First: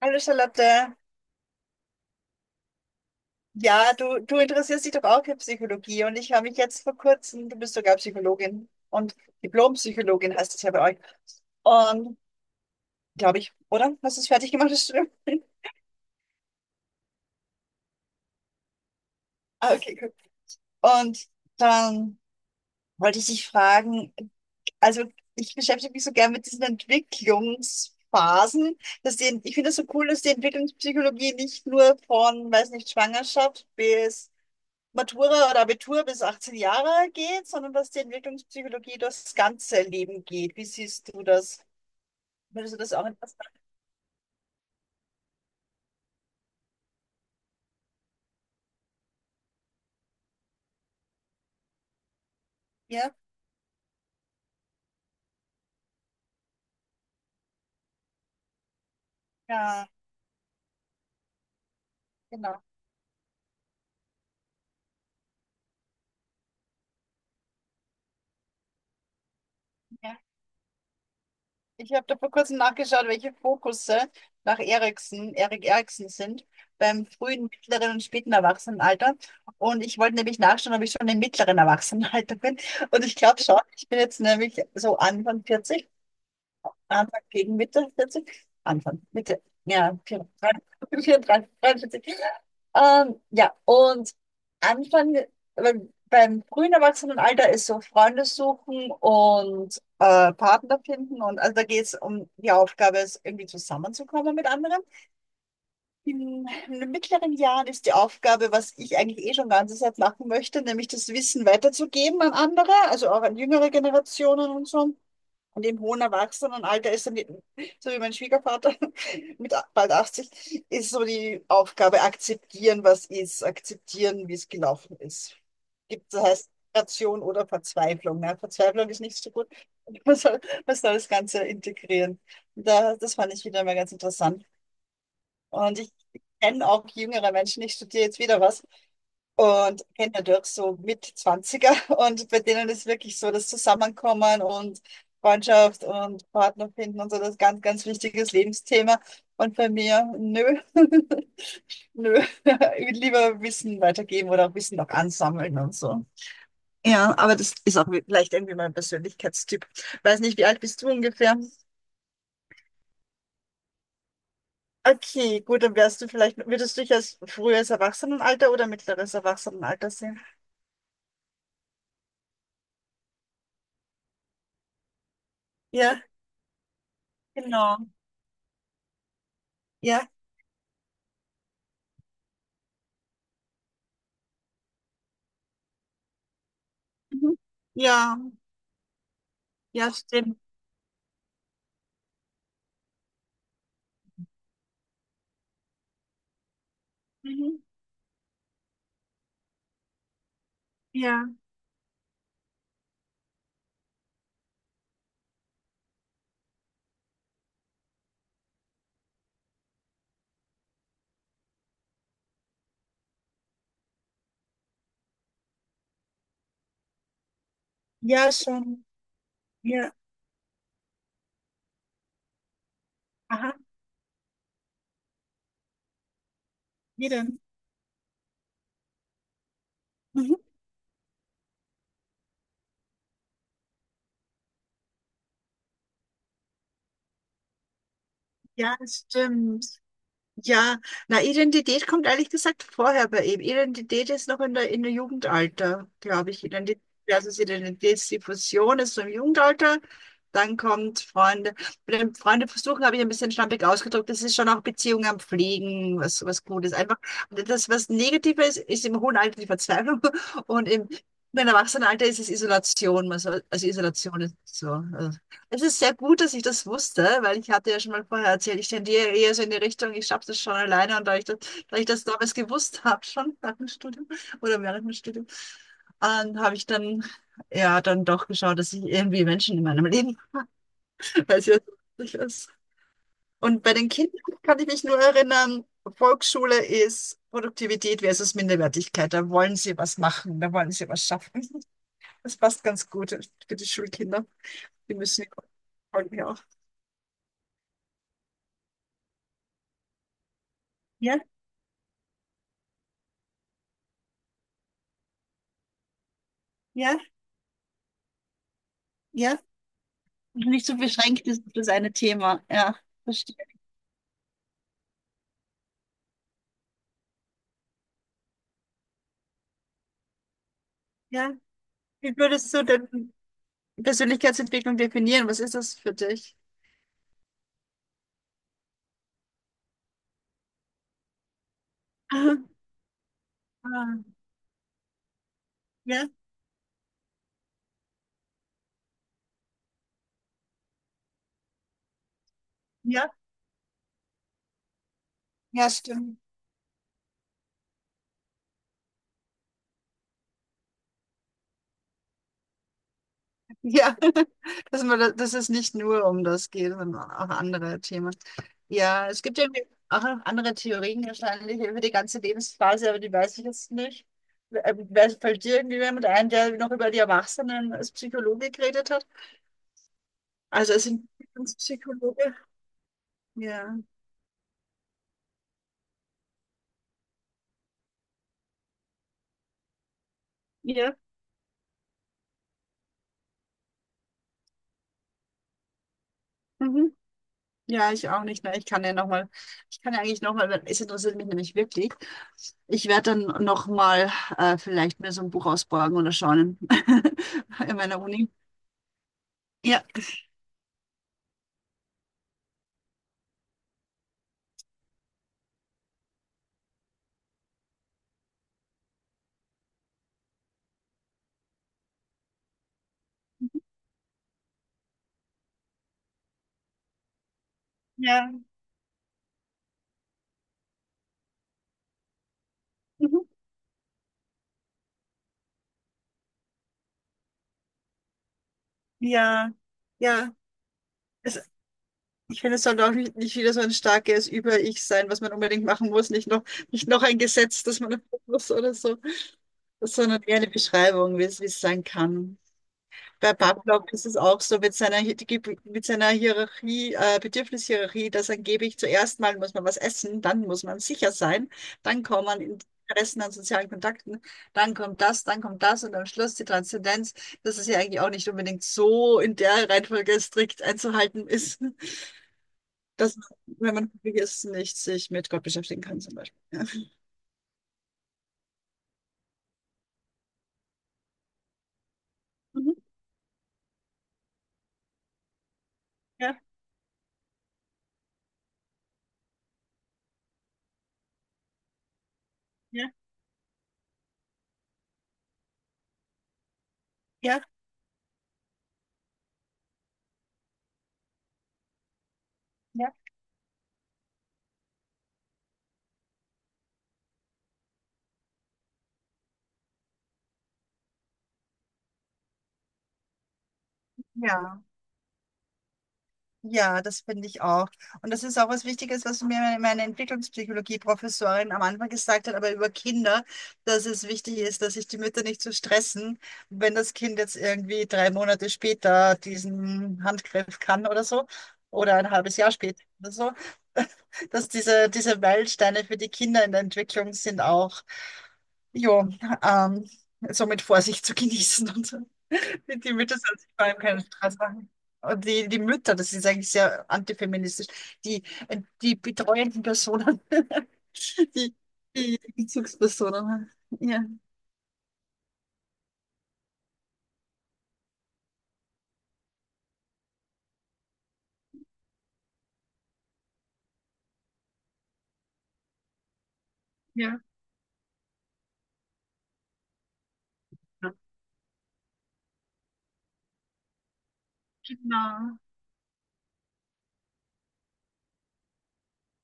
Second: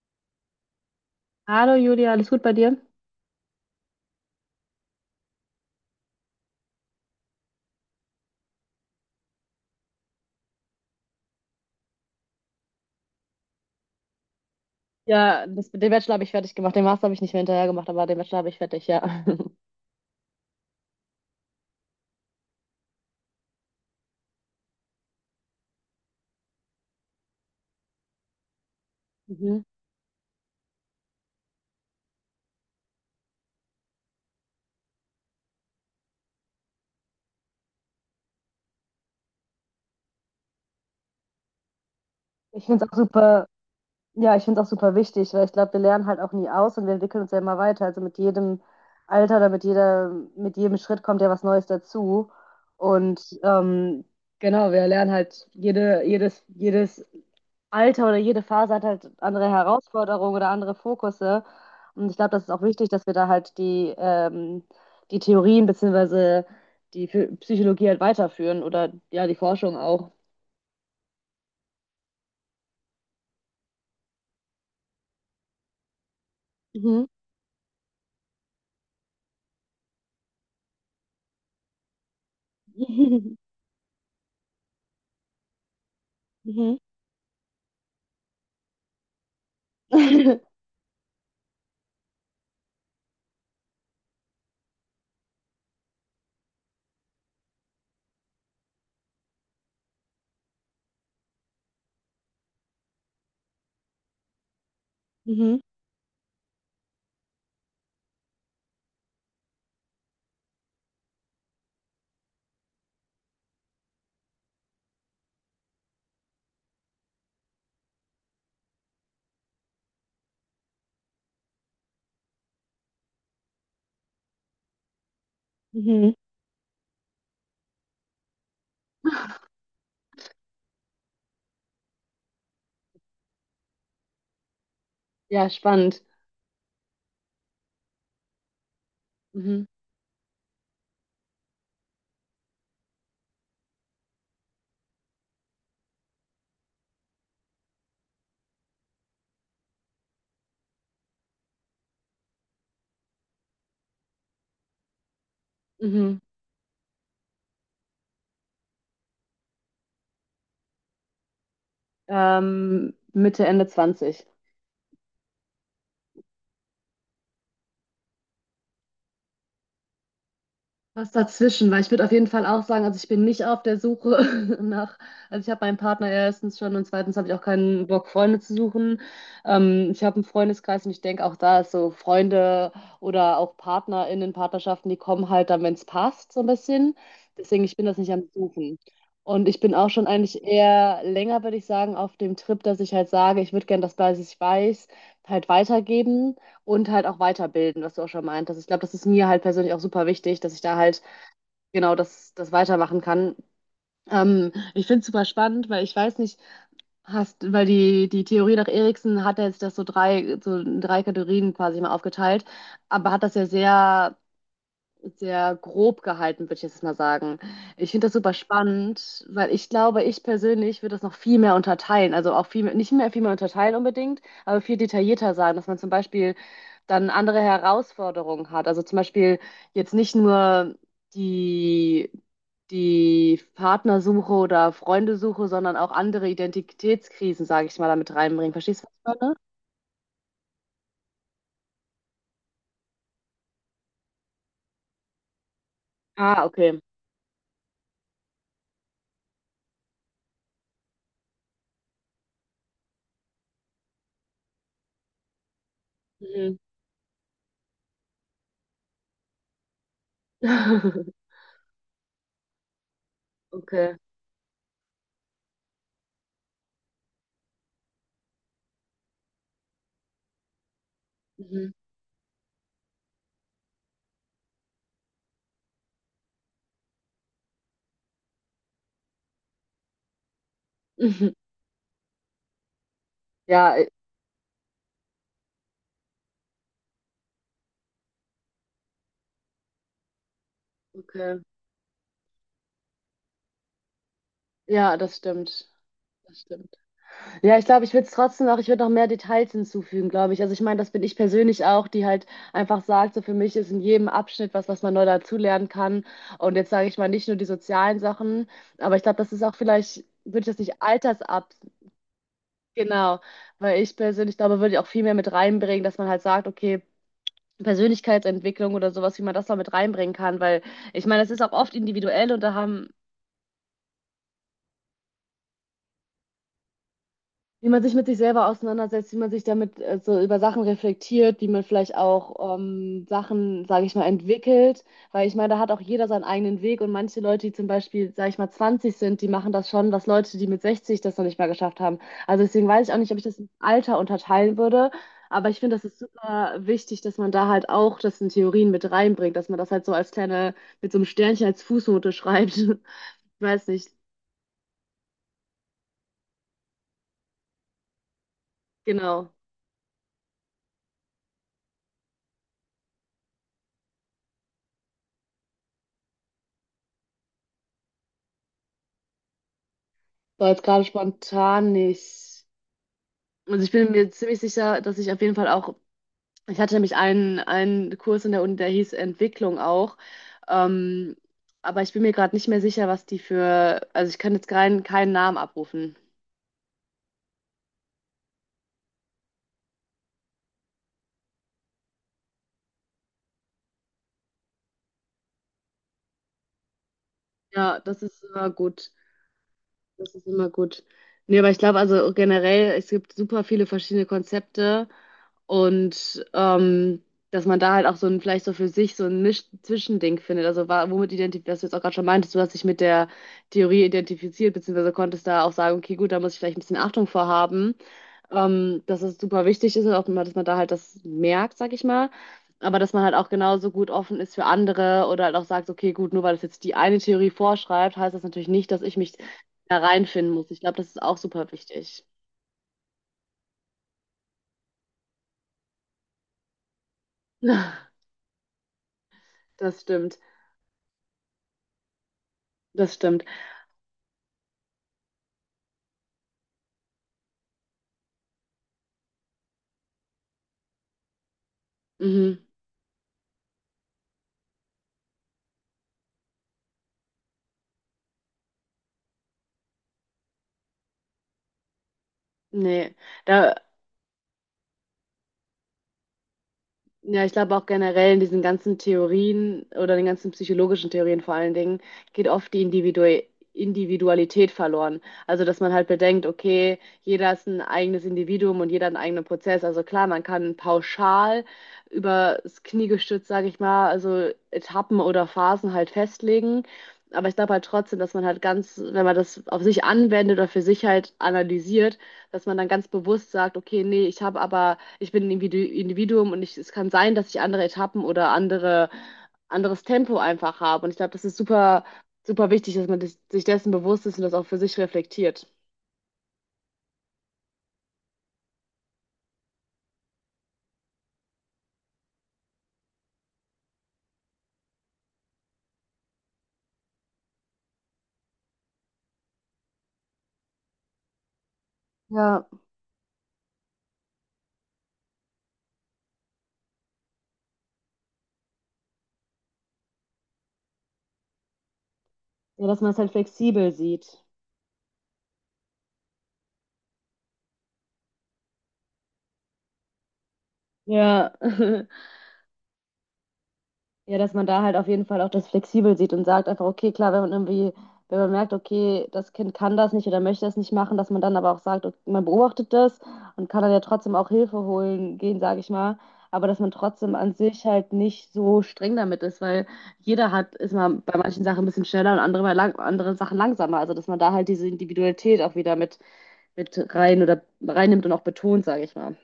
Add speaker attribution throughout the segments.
Speaker 1: Hallo Charlotte.
Speaker 2: Hallo Julia, alles gut bei dir?
Speaker 1: Ja, du interessierst dich doch auch für Psychologie und ich habe mich jetzt vor kurzem, du bist sogar Psychologin und Diplompsychologin heißt es ja bei euch. Und glaube ich, oder? Hast du es fertig gemacht, das Studium?
Speaker 2: Ja, den Bachelor habe ich fertig gemacht. Den Master habe ich nicht mehr hinterher gemacht, aber den Bachelor habe ich fertig, ja.
Speaker 1: Ah, okay, gut. Und dann wollte ich dich fragen, also ich beschäftige mich so gern mit diesen Entwicklungsphasen, dass die, ich
Speaker 2: Mhm.
Speaker 1: finde es so cool, dass die Entwicklungspsychologie nicht nur von, weiß nicht, Schwangerschaft bis Matura oder Abitur bis 18 Jahre geht, sondern dass die Entwicklungspsychologie durchs ganze Leben geht. Wie siehst du das?
Speaker 2: Ich
Speaker 1: Würdest du
Speaker 2: finde es
Speaker 1: das
Speaker 2: auch
Speaker 1: auch
Speaker 2: super,
Speaker 1: interessant?
Speaker 2: ja, ich finde es auch super wichtig, weil ich glaube, wir lernen halt auch nie aus und wir entwickeln uns ja immer weiter. Also mit jedem Alter mit jedem Schritt kommt ja was Neues dazu.
Speaker 1: Ja,
Speaker 2: Und genau, wir lernen halt jedes Alter oder jede Phase hat halt andere
Speaker 1: ja,
Speaker 2: Herausforderungen oder andere Fokusse. Und ich glaube, das ist auch
Speaker 1: genau.
Speaker 2: wichtig, dass wir da halt die Theorien beziehungsweise die Psychologie halt weiterführen oder ja, die Forschung auch.
Speaker 1: Ja. Ich habe da vor kurzem nachgeschaut, welche Fokusse nach Erikson, Erik Erikson sind
Speaker 2: Mhm.
Speaker 1: beim frühen, mittleren und späten Erwachsenenalter. Und ich wollte nämlich nachschauen, ob ich schon im mittleren Erwachsenenalter bin. Und ich glaube schon, ich bin jetzt nämlich so Anfang 40,
Speaker 2: Mhm.
Speaker 1: Anfang gegen Mitte 40, Anfang, Mitte, ja, 34. Ja, und Anfang, beim frühen Erwachsenenalter ist so Freunde suchen und Partner finden. Und also da geht es um die Aufgabe, es irgendwie zusammenzukommen mit anderen.
Speaker 2: Mhm.
Speaker 1: In den mittleren Jahren ist die Aufgabe, was ich eigentlich eh schon ganze Zeit machen möchte, nämlich das Wissen weiterzugeben an andere, also auch an jüngere Generationen und so. Und im hohen Erwachsenenalter ist dann, die- so wie mein Schwiegervater mit a- bald 80, ist so die Aufgabe, akzeptieren, was ist, akzeptieren, wie es gelaufen ist. Gibt,
Speaker 2: Mhm.
Speaker 1: das heißt, Integration oder Verzweiflung. Ne? Verzweiflung ist nicht so gut. Man soll, man soll das Ganze integrieren. Und da, das fand ich wieder mal ganz interessant.
Speaker 2: Ja,
Speaker 1: Und ich
Speaker 2: spannend.
Speaker 1: kenne auch jüngere Menschen, ich studiere jetzt wieder was,
Speaker 2: Mhm.
Speaker 1: und kenne dadurch so mit 20 und bei denen ist wirklich so das Zusammenkommen und Freundschaft und Partner finden und so das ganz, ganz wichtiges Lebensthema. Und bei mir, nö, nö, ich will lieber Wissen weitergeben oder auch Wissen noch ansammeln und so.
Speaker 2: Mhm.
Speaker 1: Ja, aber das ist auch vielleicht irgendwie mein Persönlichkeitstyp. Weiß nicht, wie alt bist du ungefähr?
Speaker 2: Mitte, Ende 20.
Speaker 1: Okay, gut, dann wärst du vielleicht, würdest du dich als frühes Erwachsenenalter oder mittleres Erwachsenenalter sehen?
Speaker 2: Was dazwischen, weil ich würde auf jeden Fall auch sagen, also ich bin nicht auf der Suche nach, also ich habe meinen
Speaker 1: Ja,
Speaker 2: Partner erstens schon und zweitens habe ich auch
Speaker 1: genau.
Speaker 2: keinen Bock, Freunde zu suchen. Ich
Speaker 1: Ja.
Speaker 2: habe einen Freundeskreis und ich denke auch da ist so Freunde oder auch PartnerInnen, Partnerschaften, die kommen halt dann, wenn es passt, so ein bisschen.
Speaker 1: Mhm.
Speaker 2: Deswegen, ich bin das nicht
Speaker 1: Ja,
Speaker 2: am Suchen. Und ich bin auch
Speaker 1: ja,
Speaker 2: schon
Speaker 1: stimmt.
Speaker 2: eigentlich eher länger, würde ich sagen, auf dem Trip, dass ich halt sage, ich würde gerne das, was ich weiß, halt weitergeben. Und halt auch
Speaker 1: Mhm.
Speaker 2: weiterbilden, was du auch schon meintest. Ich glaube, das ist mir halt persönlich auch super wichtig, dass ich da halt
Speaker 1: Ja,
Speaker 2: genau das weitermachen kann. Ich finde es super spannend, weil ich weiß nicht, hast, weil die Theorie nach Erikson hat ja jetzt das so drei, so in drei Kategorien quasi mal aufgeteilt, aber hat das ja sehr grob gehalten, würde ich jetzt mal sagen. Ich finde das
Speaker 1: ja,
Speaker 2: super
Speaker 1: schon.
Speaker 2: spannend, weil ich
Speaker 1: Ja,
Speaker 2: glaube, ich persönlich würde das noch viel mehr unterteilen. Also auch viel, mehr- nicht mehr viel mehr
Speaker 1: aha,
Speaker 2: unterteilen unbedingt, aber viel detaillierter sagen, dass man zum Beispiel
Speaker 1: wie
Speaker 2: dann
Speaker 1: denn?
Speaker 2: andere Herausforderungen hat. Also zum Beispiel jetzt nicht
Speaker 1: Mhm.
Speaker 2: nur die, die Partnersuche oder Freundesuche, sondern auch andere Identitätskrisen, sage ich mal, damit reinbringen.
Speaker 1: Ja,
Speaker 2: Verstehst du, was ich meine?
Speaker 1: stimmt. Ja, na, Identität kommt ehrlich gesagt vorher bei ihm. Identität ist noch in der Jugendalter, glaube
Speaker 2: Ah,
Speaker 1: ich.
Speaker 2: okay.
Speaker 1: Identität versus Identitätsdiffusion ist so im Jugendalter. Dann kommt Freunde. Mit den Freunde versuchen habe ich ein bisschen schlampig ausgedrückt. Das ist schon auch Beziehungen am Pflegen, was, was
Speaker 2: Mhm.
Speaker 1: gut ist. Einfach, und das, was negativer ist, ist im hohen Alter die Verzweiflung und im, im Erwachsenenalter ist es Isolation. Man soll- Also
Speaker 2: Okay.
Speaker 1: Isolation ist so. Also es ist sehr gut, dass ich das wusste, weil ich hatte ja schon mal vorher erzählt, ich tendiere eher so in die Richtung, ich schaffe das schon alleine und
Speaker 2: Mhm.
Speaker 1: da ich das damals gewusst habe, schon nach dem Studium oder während dem Studium, habe ich dann ja dann doch geschaut, dass ich irgendwie Menschen in meinem Leben, weil es ja so wichtig ist. Und bei
Speaker 2: Ja,
Speaker 1: den Kindern kann ich mich nur erinnern, Volksschule ist Produktivität versus Minderwertigkeit. Da wollen sie was machen, da wollen sie was
Speaker 2: okay.
Speaker 1: schaffen. Das passt ganz gut für die Schulkinder. Die
Speaker 2: Ja, das
Speaker 1: müssen
Speaker 2: stimmt.
Speaker 1: ja
Speaker 2: Das
Speaker 1: auch.
Speaker 2: stimmt. Ja, ich glaube, ich würde noch mehr Details hinzufügen, glaube ich. Also ich meine, das bin ich
Speaker 1: Ja,
Speaker 2: persönlich auch, die halt einfach sagt, so für mich ist in jedem Abschnitt was, was man neu dazulernen kann. Und jetzt sage ich
Speaker 1: ja.
Speaker 2: mal nicht nur die sozialen Sachen, aber ich glaube, das
Speaker 1: Ja,
Speaker 2: ist auch vielleicht, würde ich das
Speaker 1: nicht so
Speaker 2: nicht
Speaker 1: beschränkt ist
Speaker 2: altersab,
Speaker 1: auf das eine Thema. Ja,
Speaker 2: genau,
Speaker 1: verstehe.
Speaker 2: weil ich persönlich glaube, würde ich auch viel mehr mit reinbringen, dass man halt sagt, okay, Persönlichkeitsentwicklung oder sowas, wie man das noch mit reinbringen kann, weil ich meine, das
Speaker 1: Ja,
Speaker 2: ist auch oft
Speaker 1: wie
Speaker 2: individuell und
Speaker 1: würdest
Speaker 2: da
Speaker 1: du
Speaker 2: haben.
Speaker 1: denn Persönlichkeitsentwicklung definieren? Was ist das für dich?
Speaker 2: Wie man sich mit sich selber auseinandersetzt, wie man sich damit so über Sachen reflektiert, wie man vielleicht auch Sachen,
Speaker 1: Ah,
Speaker 2: sage ich mal,
Speaker 1: ah,
Speaker 2: entwickelt. Weil ich meine, da hat auch jeder
Speaker 1: ja,
Speaker 2: seinen eigenen Weg und manche Leute, die zum Beispiel, sage ich mal, 20 sind, die machen das schon, was Leute, die mit 60 das noch nicht mal geschafft haben. Also deswegen weiß ich auch
Speaker 1: ja,
Speaker 2: nicht, ob ich das im Alter unterteilen würde. Aber ich
Speaker 1: ja,
Speaker 2: finde, das ist
Speaker 1: stimmt.
Speaker 2: super wichtig, dass man da halt auch das in Theorien mit reinbringt, dass man das halt so als kleine, mit so einem Sternchen als Fußnote schreibt. Ich weiß nicht,
Speaker 1: Ja, dass, man, da- dass es nicht nur um das geht, sondern auch andere Themen. Ja, es
Speaker 2: genau.
Speaker 1: gibt ja auch andere Theorien wahrscheinlich über die ganze Lebensphase, aber die weiß ich jetzt nicht. Wer- Fällt dir irgendwie jemand ein, der noch über die Erwachsenen als Psychologe geredet hat?
Speaker 2: So jetzt
Speaker 1: Also
Speaker 2: gerade
Speaker 1: als
Speaker 2: spontan
Speaker 1: Entwicklungspsychologe?
Speaker 2: nicht. Also ich
Speaker 1: Ja.
Speaker 2: bin mir ziemlich sicher, dass ich auf jeden Fall auch, ich hatte nämlich einen Kurs in der Uni, der hieß Entwicklung auch.
Speaker 1: Ja.
Speaker 2: Ähm, aber ich bin mir gerade nicht mehr sicher, was die für, also ich kann jetzt keinen Namen abrufen.
Speaker 1: Mhm. Ja, ich auch nicht. Ne? Ich kann ja noch mal, ich kann ja eigentlich noch mal, es interessiert mich nämlich wirklich. Ich werde dann noch mal vielleicht mir so ein Buch ausborgen oder schauen in
Speaker 2: Ja, das
Speaker 1: meiner
Speaker 2: ist
Speaker 1: Uni.
Speaker 2: immer gut.
Speaker 1: Ja,
Speaker 2: Das ist immer gut. Nee, aber ich glaube also generell, es gibt super viele verschiedene Konzepte. Und dass man da halt auch so ein, vielleicht so für sich so ein Misch Zwischending findet. Also womit identifiziert, was du jetzt auch gerade schon meintest, du hast dich mit der Theorie identifiziert, beziehungsweise konntest da auch sagen, okay, gut, da muss ich vielleicht ein bisschen Achtung vor haben,
Speaker 1: ja,
Speaker 2: dass es super wichtig ist und auch, dass man da halt das merkt, sag ich mal. Aber dass man halt
Speaker 1: mhm.
Speaker 2: auch genauso gut offen ist für andere oder halt auch sagt, okay, gut, nur weil das jetzt die eine Theorie vorschreibt, heißt das natürlich nicht, dass ich mich
Speaker 1: Ja,
Speaker 2: da
Speaker 1: ja.
Speaker 2: reinfinden muss. Ich glaube, das ist auch
Speaker 1: Es,
Speaker 2: super wichtig.
Speaker 1: ich finde, es sollte auch nicht, nicht wieder so ein starkes Über-Ich sein, was man unbedingt machen muss. Nicht noch, nicht noch ein Gesetz, das man erfüllen muss oder so,
Speaker 2: Das stimmt,
Speaker 1: sondern eher eine Beschreibung, wie es sein kann.
Speaker 2: das stimmt.
Speaker 1: Bei Pavlov ist es auch so mit seiner, Hi- die Gib- mit seiner Hierarchie, Bedürfnishierarchie, dass angeblich zuerst mal muss man was essen, dann muss man sicher sein, dann kommt
Speaker 2: Mhm.
Speaker 1: man in Interessen an sozialen Kontakten, dann kommt das und am Schluss die Transzendenz, dass es ja eigentlich auch nicht unbedingt so in der Reihenfolge strikt einzuhalten ist,
Speaker 2: Nee,
Speaker 1: dass man,
Speaker 2: da,
Speaker 1: wenn man hungrig ist, nicht sich mit Gott beschäftigen kann zum Beispiel. Ja,
Speaker 2: ja, ich glaube auch generell in diesen ganzen Theorien oder den ganzen psychologischen Theorien vor allen Dingen geht oft die
Speaker 1: mhm,
Speaker 2: Individualität verloren. Also, dass man halt bedenkt,
Speaker 1: ja,
Speaker 2: okay, jeder ist ein eigenes Individuum und jeder hat einen eigenen Prozess. Also klar, man kann pauschal übers Knie
Speaker 1: ja,
Speaker 2: gestützt, sage ich mal, also Etappen oder Phasen halt festlegen. Aber ich
Speaker 1: ja.
Speaker 2: glaube halt trotzdem, dass man halt ganz, wenn man das auf sich anwendet oder für sich halt analysiert, dass man dann ganz
Speaker 1: Ja.
Speaker 2: bewusst sagt, okay, nee, ich habe aber ich bin ein Individuum und ich, es kann sein, dass ich andere Etappen anderes Tempo einfach habe. Und ich glaube, das ist super wichtig, dass man sich dessen bewusst ist und das auch für
Speaker 1: Ja.
Speaker 2: sich reflektiert.
Speaker 1: Ja, das finde ich auch. Und das ist auch was Wichtiges, was mir meine Entwicklungspsychologie-Professorin am Anfang gesagt hat, aber über Kinder, dass es wichtig ist, dass sich die Mütter nicht zu so stressen, wenn das Kind jetzt irgendwie 3 Monate später diesen Handgriff kann oder so, oder ein halbes
Speaker 2: Ja,
Speaker 1: Jahr später oder so, dass diese, diese Meilensteine für die Kinder in der Entwicklung sind auch, jo, ähm, so mit Vorsicht zu genießen und so.
Speaker 2: ja, dass man
Speaker 1: Die
Speaker 2: es halt
Speaker 1: Mütter sollen sich vor
Speaker 2: flexibel
Speaker 1: allem keinen
Speaker 2: sieht.
Speaker 1: Stress machen. Und die, die Mütter, das ist eigentlich sehr antifeministisch, die, die betreuenden Personen,
Speaker 2: Ja.
Speaker 1: die, die Bezugspersonen. Ja,
Speaker 2: Ja, dass man da halt auf jeden Fall auch das flexibel sieht und sagt einfach, okay, klar, wenn man merkt, okay, das Kind kann das nicht oder möchte das nicht machen, dass man dann aber auch sagt, okay, man beobachtet das und kann dann ja trotzdem auch Hilfe holen gehen, sage ich mal. Aber dass man trotzdem
Speaker 1: ja,
Speaker 2: an sich halt nicht so streng damit ist, weil jeder hat, ist mal bei manchen Sachen ein bisschen schneller und andere anderen Sachen langsamer. Also dass man da halt diese
Speaker 1: genau.
Speaker 2: Individualität auch wieder mit rein oder reinnimmt und auch betont, sage ich mal.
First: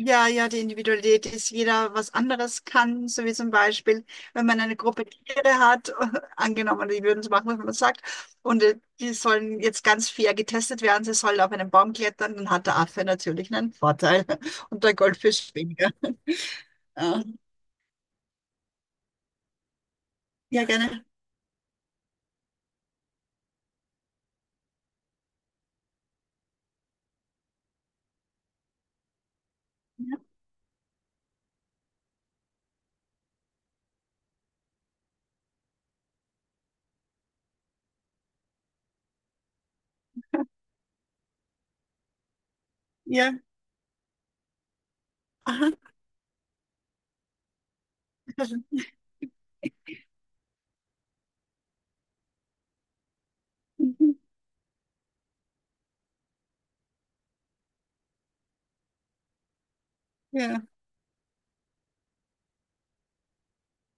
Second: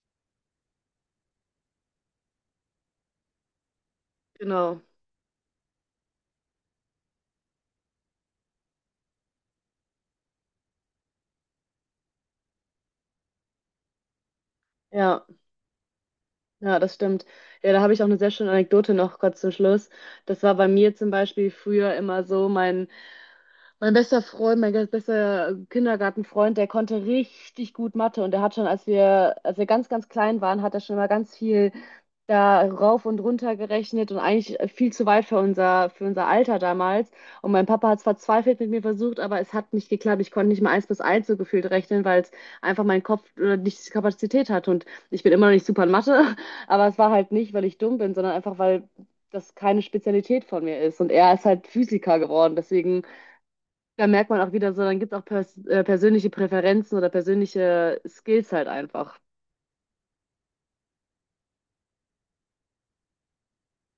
Speaker 1: Ja, ja, die Individualität ist, jeder was anderes kann, so wie zum Beispiel, wenn man eine
Speaker 2: Genau,
Speaker 1: Gruppe Tiere hat, angenommen, die würden es machen, was man sagt, und die sollen jetzt ganz fair getestet werden, sie sollen auf einen Baum klettern, dann hat der Affe natürlich einen Vorteil und der
Speaker 2: ja.
Speaker 1: Goldfisch weniger.
Speaker 2: Ja, das
Speaker 1: Ja.
Speaker 2: stimmt. Ja, da habe ich auch eine sehr schöne Anekdote noch kurz zum Schluss. Das war
Speaker 1: Ja,
Speaker 2: bei mir
Speaker 1: gerne.
Speaker 2: zum Beispiel früher immer so, mein bester Freund, mein ganz bester Kindergartenfreund, der konnte richtig gut Mathe und der hat schon, als wir ganz, ganz klein waren, hat er schon immer ganz viel da rauf und runter gerechnet und eigentlich viel zu weit für für unser Alter damals. Und mein Papa hat es verzweifelt mit mir versucht, aber es hat nicht geklappt. Ich konnte nicht mal eins bis eins so gefühlt rechnen, weil es einfach mein Kopf
Speaker 1: Ja.
Speaker 2: nicht die Kapazität hat. Und ich bin immer noch nicht
Speaker 1: Aha.
Speaker 2: super in Mathe, aber es war halt nicht, weil ich dumm bin, sondern einfach, weil das keine Spezialität von mir ist. Und er ist halt Physiker geworden. Deswegen, da
Speaker 1: Mhm.
Speaker 2: merkt man auch wieder so, dann gibt es auch persönliche Präferenzen oder persönliche Skills halt einfach.
Speaker 1: Ja.